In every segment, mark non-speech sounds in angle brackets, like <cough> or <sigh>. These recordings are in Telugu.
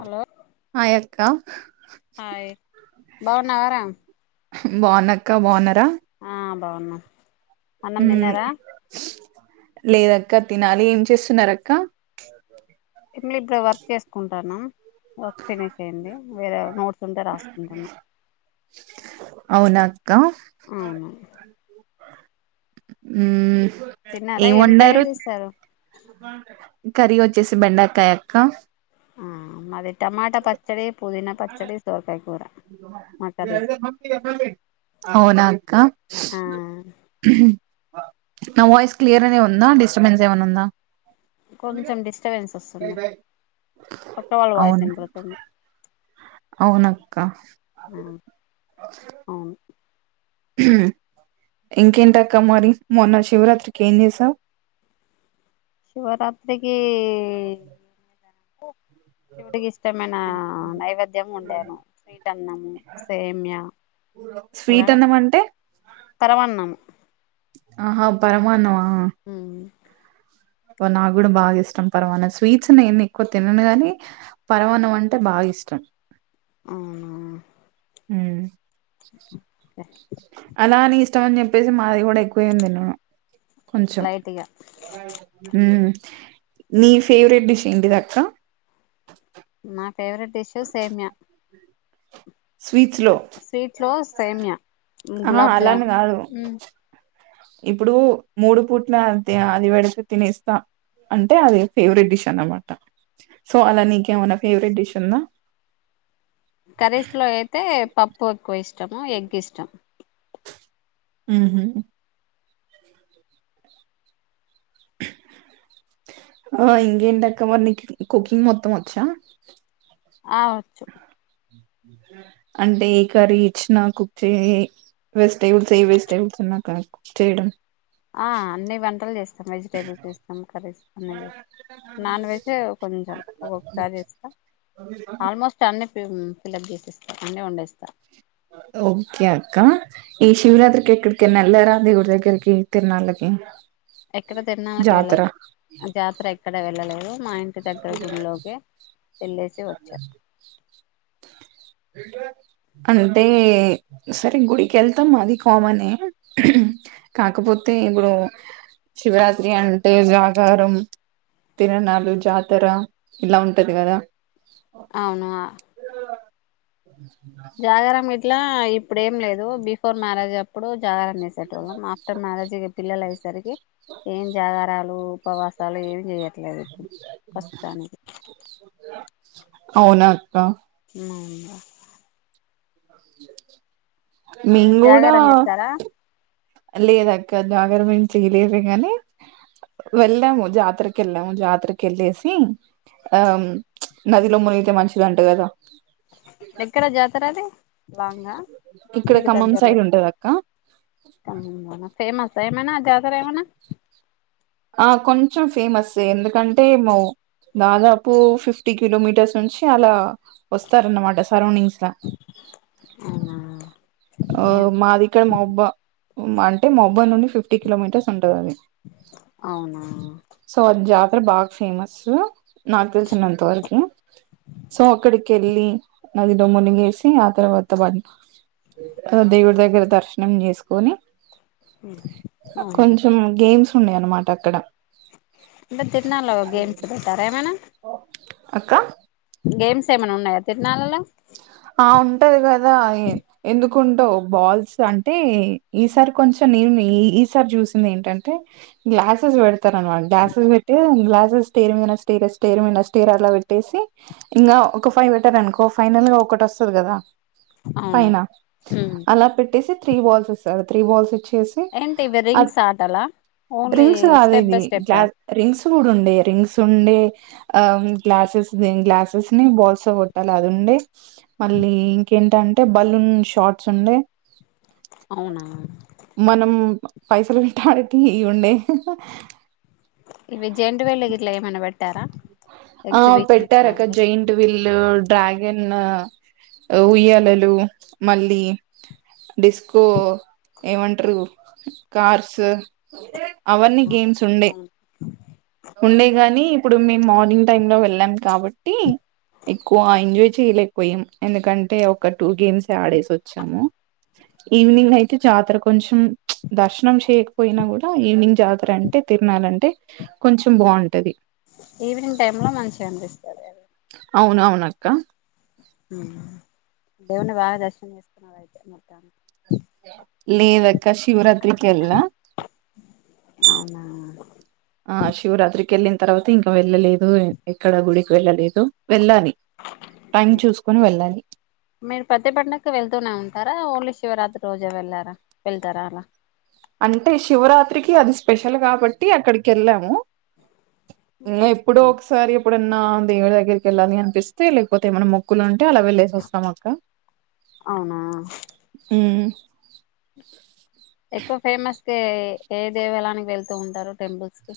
హలో హాయ్ అక్క హాయ్ బాగున్నావా రా బాన్నా అక్క బాన్నారా ఆ బాగున్నా అన్నం మ్మ్ తిన్నారా లేదక్క తినాలి ఏం చేస్తున్నా ఆర్ అక్క <unintelligible> వర్క్ చేసుకుంటానా వర్క్ ఫినిష్ అయింది వేరే నోట్స్ ఉంటే రాసుకుంటున్న అవునా క్కా హ్ తిన్నారా ఏం కర్రీ వండారు. చేస్తారు కర్రీ వచ్చేసి బెండకాయ అక్కా. ఆ మాది టమాట పచ్చడి. పుదీనా పచ్చడి సోరకాయ కూర మా కర్రీస్ అవునా అక్కా. ఆ నా వాయిస్ క్లియర్ గనే ఉందా. డిస్టర్బెన్స్ ఏమన్నా ఉందా? కొంచెం డిస్టబెన్స్ వస్తుంది. పక్క వాళ్ళ వాయిస్ వినపడుతుంది. అవునక్కా. ఆ అవును ఇంకేంటక్కా మరి మొన్న శివరాత్రికి ఏం చేసావు. శివరాత్రికి శివుడికి ఇష్టమైన నైవేద్యం వండాను స్వీట్ అన్నం, సేమియా అలా స్వీట్ అన్నం అంటే తరవన్నము ఆహా పరమాన్నమా. హుమ్ అబ్బా నాకు కూడా బాగా ఇష్టం పరమాన్నాం. స్వీట్స్ నేను ఎక్కువ తినను కాని పరమాన్నాం అంటే బాగా ఇష్టం. అవునా. ఉమ్ ఓకే అలాని ఇష్టం అని చెప్పేసి మ అది కూడా ఎక్కువేం తినను. కొంచెం లైట్గా ఉమ్. నీ ఫేవరెట్ డిష్ ఏంటిది అక్కా? నా ఫేవరెట్ డిష్షు సేమియా. స్వీట్స్ లో సేమ్యా ఆహా గులాబ్ జామ్ అలాని కాదు. ఉమ్, ఇప్పుడు మూడు పూట్ల అది పెడితే తినేస్తా అంటే అది ఫేవరెట్ డిష్ అన్నమాట. సో అలా నీకేమన్నా ఫేవరెట్ డిష్ ఉందా. కర్రీస్ లో అయితే పప్పు ఎక్కువ ఇష్టము. ఎగ్ ఇష్టం. ఉహూ ఆ ఇంకేంటక్క మరి నీకి కుకింగ్ మొత్తం వచ్చా? ఆ వచ్చు. అంటే ఏ కర్రీ ఇచ్చినా కుక్ చే వెజిటేబుల్స్ ఏ వెజిటేబుల్స్ ఉన్నా కా కుక్ చేయడం. ఆ అన్ని వంటలు చేస్తాం. వెజిటేబుల్స్ చేస్తాం. కర్రీస్ అన్ని చేస్తాం. నాన్ వెజ్ ఏ కొంచెం ఒసారి చేస్తా. ఆల్మోస్ట్ అన్ని హ్ ఫిలప్ చేసేస్తా, అన్నీ వండేస్తా. ఓకే అక్కా. ఈ శివరాత్రికి ఎక్కడికైన వెళ్ళారా దేవుడి దగ్గరికి తిరునాళ్ళకి? ఎక్కడ తిరున్నాళ్ళకి జాతర వెళ్ళలే జాతర ఎ ఎక్కడ వెళ్ళలేదు మా ఇంటి దగ్గర గుడిలోకి వెళ్ళేసి వచ్చా అంటే సరే గుడికి ఏళ్తాం. అది కామనే కాకపోతే ఇప్పుడు శివరాత్రి అంటే జాగారం తిరణాలు జాతర ఇలా ఉంటది గాదా అవునా ట్లా ఇప్పుడు ఏం లేదు బిఫోర్ మ్యారేజ్ అప్పుడు జాగ రం చేసేటోలం ఆఫ్టర్ మారేజ్ పిల్లలాయ్ స్ సరికి ఏం జాగారాలు ఉపవాసాలు ఏమి చేయట్లేదు ఇప్పుడు ప్రస్తుతానికి అవునా అక్క మౌందా మెం గుడా జాగారం చేస్తారా లేదక్క జాగరాం చేయలేదు. గాని వెళ్ళాము. జాతరకి వెళ్ళాము జాతరకి వెళ్ళేసి ఆ నదిలో మునీగితే మంచిది అంట గాదా ఎక్కడ జాతర అది లాంగా ఇక్కడ మీకు ఖమ్మం దగ్గరలో సైడ్ ఉంటది అక్క కమ్ముందన ఫేమస్ ఏమైన జతర ఏమన్న ఆ కొంచెం ఫేమస్ ఎందుకంటే దాదాపు ఫిఫ్టీ కిలోమీటర్స్ నుంచి అలా వస్తారన్నమాట సరౌండింగ్స్లా అవునా ఆ ఏం మాది ఇక్కడ మహబూబా అంటే మహబూబాబాద్ నుండి ఫిఫ్టీ కిలోమీటర్స్ ఉంటది అది. అవునా సో ఆ జాతర బాగా ఫేమసు నాకు తెలిసినంత వరకు సో అక్కడికి ఏళ్ళి నదిలో మునిగేసి ఆ తర్వాత దేవుడి దగ్గర దర్శనం చేసుకొని అవునా కొంచెం గేమ్స్ ఉన్నాయి అన్నమాట అక్కడ ఇంకా తిరుణాలలో గేమ్స్ పెట్టరా ఏమాన్న అక్కా గేమ్స్ ఏమైన ఉన్నాయా తిరునాలల్ల ఆ ఉంటది కదా ఎందుకుండవ్ బాల్స్ అంటే ఈసారి కొంచెం నేను ఈ సారి జూసింది. ఏంటంటే గ్లాసెస్ పెడతారున మాట గ్లాసెస్ పెట్టి గ్లాసెస్ స్టేర్ మీద స్టీర్ స్టేర్ మీద స్టేర్ అలా పెట్టేసి ఇంకా ఒక ఫైవ్ పెట్టారు. అనుకో ఫైనల్ గా ఒ ఒక్కటి వస్తది గాదా అవునా పైన ఉమ్ అలా పెట్టేసి త్రీ బాల్స్ ఇస్తరు త్రీ బాల్స్ ఈచ్చేసి ఏంటి ఇవి ఆ రింగ్స్ ఆటలా ఓన్లీ రింగ్స్ కాదు స్టెప్ ఇది బై స్టెప్పా గ్లాస్ రింగ్స్ కూడా ఉండే రింగ్స్ ఉండే ఆ గ్లాసెస్ గ్లాసెస్ ని బాల్స్ తో కొట్టాలి. అది ఉండే మళ్ళీ ఇంకేంటంటే బలూన్ షార్ట్స్ ఉండే అవునా మనం పైసలు పెట్టాడానికి ఇవి ఉండే ఇవి జెయింట్ వీళ్ళు గిట్ల ఎమన్న పెట్ ఆ పెట్టారక్క లాంటివి జైంట్ విల్ డ్రాగన్ ఉయ్యాలలు మళ్ళీ డిస్కో ఏమంటరు కార్స్ అవన్నీ గేమ్స్ ఉండే అవును, ఉండే గాని ఇప్పుడు మీ మార్నింగ్ టైమ్ లో వెళ్ళాం కాబట్టి ఎక్కువ ఎంజాయ్ చేయలేకపోయాం ఎందుకంటే ఒక టూ గేమ్స్ ఆడేసి వచ్చాము ఈవినింగ్ అయితే జాతర కొంచెం దర్శనం చేయకపోయినా కూడా ఈవినింగ్ జాతర అంటే తిరినాలంటే కొంచెం బాగుంటంది ఈవినింగ్ టైమ్ లో మంచిగా అనిపిస్తలేదు అవును అవునక్క దేవున్ని బాగా దర్శనం చేసుకున్నారు అయితే మొత్తానికి లేదక్క శివరాత్రికి కేల్లా ఆ ఆ శివరాత్రికి కేళ్ళిన తర్వాత ఇంకా వెళ్ళలేదు ఎక్కడ గుడికి వెళ్ళలేదు వెళ్ళాలి టైం చూసుకొని వెళ్ళాలి మీరు ప్రతి పండకు వెళ్తూనే ఉంటారా ఓన్లీ శివరాత్రి రోజే వెళ్ళారా వెళ్తారా అలా అంటే శివరాత్రికి అది స్పెషల్ కాబట్టి అక్కడికి కేళ్ళాము ఇంగ ఎప్పుడో ఒకసారి ఎప్పుడన్నా దేవుడి దగ్గరికి కేళ్ళాలి అనిపిస్తే లేకపోతే ఏమనా మొక్కు లాంటి టే అలా వెళ్లేసి వస్తాం అక్క అవునా ఎక్కువ ఫేమస్ కే ఏ దేవాలయానికి వెళ్తూ ఉంటారు టెంపుల్స్ కి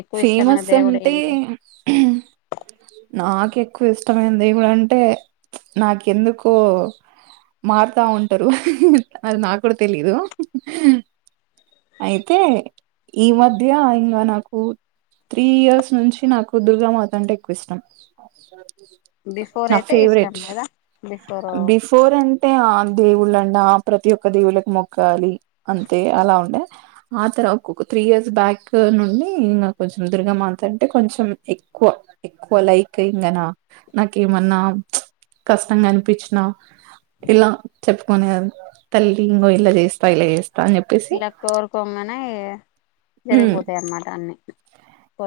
ఎక్కువ ఇష్టమైన ఫేమస్ దేవుడు అంటే ఏంటి నాకే ఎక్కువ ఇష్టమైంది ఏమిటంటే నాకు ఎందుకో మారుతా ఉంటరు అది నా కూడ తెలిదు అయితే ఈ మధ్య ఇంగ నాకు త్రీ ఇయర్స్ నుంచి నాకు దుర్గామాత అంటే ఎక్కువ ఇష్టం బిఫోర్ నా అయితే ఇష్టం ఫేవరెట్ లేదా బిఫోర్ అంటే ఆ దేవుళ్ళన్నా ప్రతి ఒక్క దేవుళ్ళకి మొక్కాలి అంతే అలా ఉండే ఆ తర ఒక్కొక త్రీ ఇయర్స్ బ్యాక్ నుండి ఇంగ కొంచెం దుర్గమాత అంటే కొంచెం ఎక్కువ ఎక్కువ లైక్ ఇంగనా నాకేమన్నా కష్టంగాని పిచిన ఇలా చెప్పుకునేది తల్లి ఇంగో ఇలా చేస్తా ఇలా చేస్తా అని చెప్పేసి ఇలా కోరుకోంగానే ఉమ్ జరిగిపోతాయి అన్నమాట అన్ని ఆ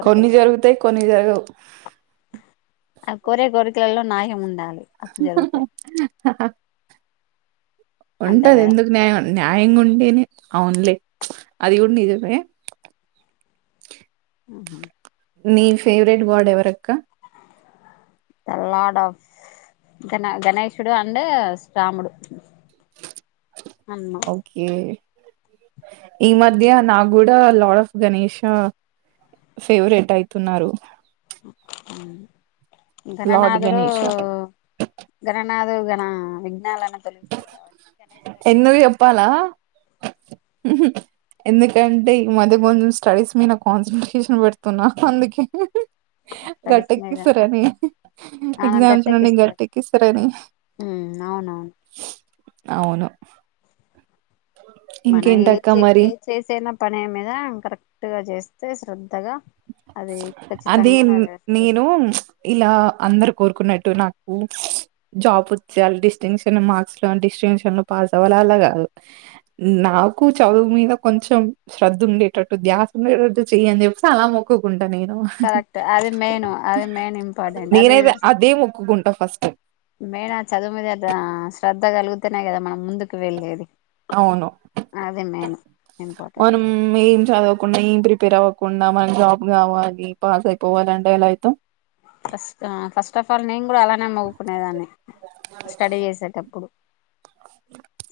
కొన్ని జరుగుతై కొన్ని జరగవు ఆ కొరే గొరికలలో నాయం ఉండాలి అప్పుడు జరుగుతాయి ఆ ఆహా అంతే ఉంటది కదా ఎందుకు న్యాయం న్యాయంగా ఉంటేనే అవునులే అది గుడా నిజమే ఉహు నీ ఫేవరెట్ గాడ్ ఎవరక్క ద లార్డ్ ఆఫ్ గణ గణేషుడు అండూ రాముడు అన్మా ఓకే ఈ మధ్య నా గూడా లార్డ్ ఆఫ్ గణషా ఫేవరెట్ అయితున్నారు. మ్మ్ లార్డ్ గణనాథుడూ గణేష గణ నాదుగనా విజ్ఞాల ఎందుకు చెప్పాలా పూజిస్తాడు ఎందుకంటే ఈ మధ్య కొంచెం స్టడీస్ మీద కాన్సన్ట్రేషన్ పెడుతున్నా అందుకే. స్టడీస్ మీద గట్టెక్కిస్తరని ఆ ఎగ్జామ్స్ నుండి గట్టెక్కిస్తాడు గట్టెక్కిస్తరని అవునవును అవును మన ఏ ఇంకేంటక్క చే మరి ఏ చేసేనా పనే మీద కరెక్ట్గా చేస్తే శ్ర అది నెరవేరుస్తది నేను ప్చ్ ఇలా అందరు కోరుకున్న ట్టు నాకు జాబ్ వచ్చేయాలి డిస్టింక్షన్ మార్క్స్ లో డిస్టింషన్ లో పాస్ అవ్వాల అలా కాదు. నాకు చదువు మీద కొంచెం శ్రద్ధ ఉండేటట్టు, ధ్యాస ఉండేటట్టు, చెయ్యీ అని చె ప్పి అలా మొక్కుకుం కరెక్ట్ అది మెయిను అది మెయిన్ ఇంపార్టెంట్ అది నేనైతే అదే మొక్కుకుంటా ఫస్ట్ మెయినా చదువు మీద ద్యా శ్రద్ధ కలుగుతేనె కదా మనం ముందుకు వెళ్ళేది అవును అది మెయిన్ మనం ఇంపార్టెంట్ ఏం చదువు కొని ప్రిపేర్ అవ్వకుండా మనం జాబ్ కావాలి పాస్ అయిపోవాలి అంటే ఎలా అయితం ఫస్ట్ ఆ ఫస్ట్ ఆఫ్ ఆల్ నేన్ గూడా అలానే మొకునేదాన్ని స్టడీ చేసేటప్పుడు.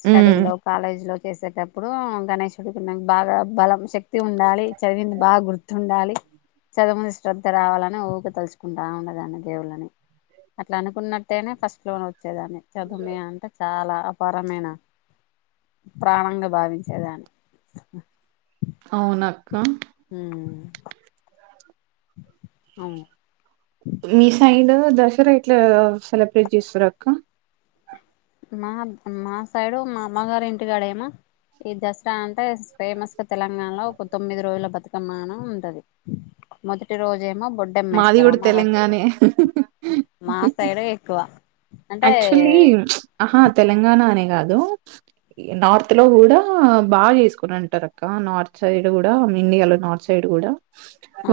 స్టడీ ఉమ్ లో కాలేజ్ లో చేసేటప్పుడు గణేషుడికి నాకు బాగా బలం శక్ తి ఉండాలి, చదివింది బాగ గుర్తుండాలి. చదువు మీద శ్రద్ధ రావాలని ఊక తలుచుకుంటా ఉండేదాన్ని దేవుళ్ళని. అట్లా అనుకున్నట్టేనే ఫస్ట్ లోనె వచ్చేదాన్ని. చదుమీ అంటే చాలా అపర్ మైన ప్రాణంగా భావించేదాన్ని. అవునక్క హ్మ్ అవును మీ సైడ్ దసరా ఎట్లా సెలబ్రేట్ చేస్తరక్క? మా మా సైడు మా అమ్మగారి ఇంటికాడ ఏమో ఈ దసరా అంటే ఫేమస్ గా తెలంగాణలో ఒక తొమ్మిది రోజుల బతుకమ్మానీ ఉంటది. మొదటి రోజెమో మాది బొడ్డుమ్మేస్తరు కూడా అమావాస తెలంగాణే <inaudible> మా సైడే ఎక్కువ అంటే యాక్టువల్లీ ఆహా తెలంగా అనే కాదు నార్త్ లో కూడా బాగా చేసుకుని అంటారు అక్క నార్త్ సైడ్ కూడా ఇండియాలో నార్త్ సైడ్ కూడా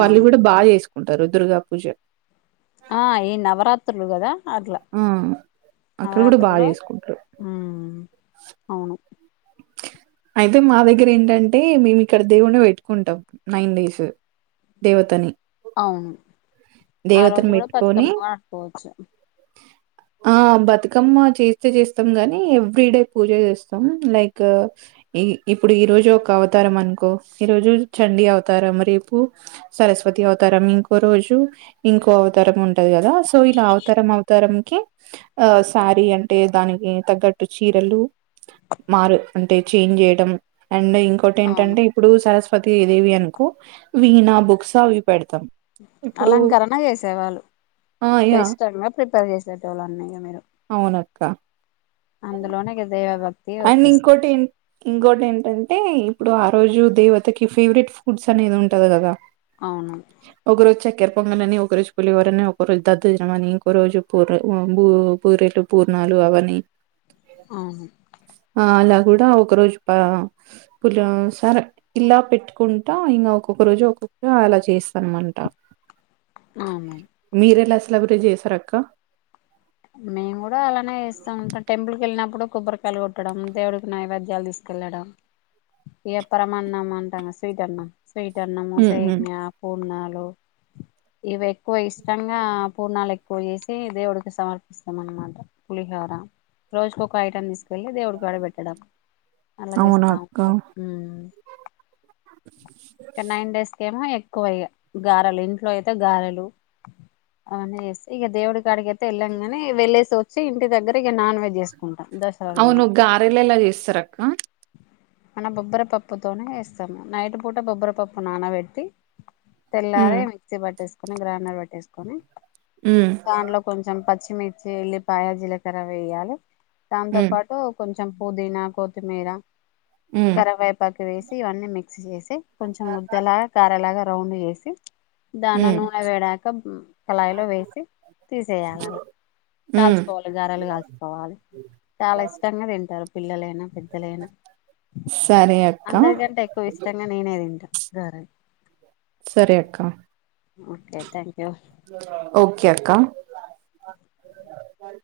వాళ్ళు కూడా బాగా చేసుకు ధరిందృగపుష ఆ ఈ నవరాత్రులు గదా అట్లా ఆ అక్కడ కూడా బాగా నవరాత్రులో చేసుకుంటారు ఉమ్ అవును అయితే మా దగ్గర ఏంటంటే మేము ఇక్కడ దేవున్ని పెట్టుకుంటాం నైన్ డేస్ దేవతని అవును ఆ రోజు దేవతని కూడా పెట్టుకొని బతుకమ్మ ఆడుకోచ్చు ఆ బతుకమ్మ చేస్తే చేస్తాం గాని ఎవ్రీ డే పూజ చేస్తాం లైక్ క ఇప్పుడు ఈ రోజు ఒక అవతారం అనుకో ఈ రోజు చండీ అవతారం రేపు సరస్వతి అవతారం ఇంకో రోజు ఇంకో అవతారం ఉ ఉంటది కదా సో ఇలా అవతరం అవతరం కె శారీ అంటే దానికి తగ్గట్టు చీరలు మారు అంటే చేంజ్ చేయటం అండ్ ఇంకోటి అవును ఏంటంటే ఇప్పుడు సరస్వ పతిదేవి అనుకో వీణ బుక్స్ అవ్ అలంకరణ చేసేవాళ్ళు ఆ యా విష్టంగా ప్రిపేర్ చేసేటోళ్లు అన్ని ఇగ మీరు అవును అక్క అందులోనే ఇగ దైవా భక్ అండ్ ఇంకోటి ఏం ఇంకోటి ఏంటంటే అంటే ఇప్పుడు ఆ రోజు దేవతకి ఫేవరెట్ ఫుడ్స్ అనేది ఉంటది కదా అవును ఒగరో చెకార్ పొంగలని ఒక రోజు పులిహోరని ఒక రోజు దద్దోజనం మని ఇంకో రోజు పూ బు బురెలు పూర్ణాలు అవ్వన్ని ఆహ అలా కూడా ఒక రోజు పా పులా సరే ఇలా పెట్టుకుంటా ఇంకా ఒక్కొక్క రోజు ఒక్కొక్కర అలా చేస్తానమంట అమమ్ క్లవ్వ కేజీ ఏసారు అక్క మేము కూడా అలానే ఏస్తాం ఇంకా టెంపుల్ కి వెళ్ళినప్ ప్పుడు కొబ్బరికాయలు కొట్టడం దేవుడికి నైవేద్యాలు తీసుకెళ్ళడం ఇగ పరమన్నం అంటాము స్వీట్ అన్నం స్వీట్ అన్నమో ఉమ్ ఉమ్ సేమియా పూర్ణాలు లో ఇవి ఎక్కువ ఇష్టంగా పూర్ణాలు ఎక్కువ చేసి దేవుడికి సమర్ప ఇస్తం అనమాట పులిహోర రోజుకొక ఐటమ్ తీసు వెళ్ళి దేవుడి కాడ పెట్టడం అవునా అలాగేస్తాం అక్క ఉమ్ ఉ ఇక నైన్ డేస్ కేమో యే ఎక్కువై గారలు ఇంట్లో అయితే గారెలు అవన్నీ చేస్తే ఇక దేవుడి కాడికి అయితే ఎల్లన్ ను వెళ్లేేసి వచ్చి ఇంటి దగ్గర ఇగ నాన్ వెజ్ జేస్ అవును గారెలు ఎలా ఎస్తరక్క మన బొబ్బరిపప్పుతోనే ఎస్తాము నైటు పూట బొబ్బరిపప్పు నానబెట్టి తెల్లారే ఉమ్ మిక్సీ బట్టెస్ గ్రైండర్ వట్టేసుకొని ఉమ్ దాంట్లో కొంచెం పచ్ పచ్చిమిర్చి ఎల్లిపాయ జీలకర్ర వెయ్యలే దంతో ఉమ్ పాటు కొంచం చం పూదీనా కొత్తిమీర ఉమ్ కరీవేపాకు వేసి ఇవన్నీ మిక్సీ చేసి కొంచెం ముద్దలా గారలాగా రౌండ్ యేసి దాన్ని ఉమ్ నూనె వేడయ్యాక కళాయిలో వేసి తీసేయాలలా ఉమ్ కాల్చుకోవాలి గారాలు కాల్చుకోవాలి చాలా ఇష్టంగా తింటారు పిల్లలైనా పెద్దలైనా సరే అక్క అందరికంటే ఎక్కువ ఇష్టంగా నేనే తింటా సరే సరే అక్క ఓకే థ్యాంక్ యూ ఓకే అక్క <unintelligible>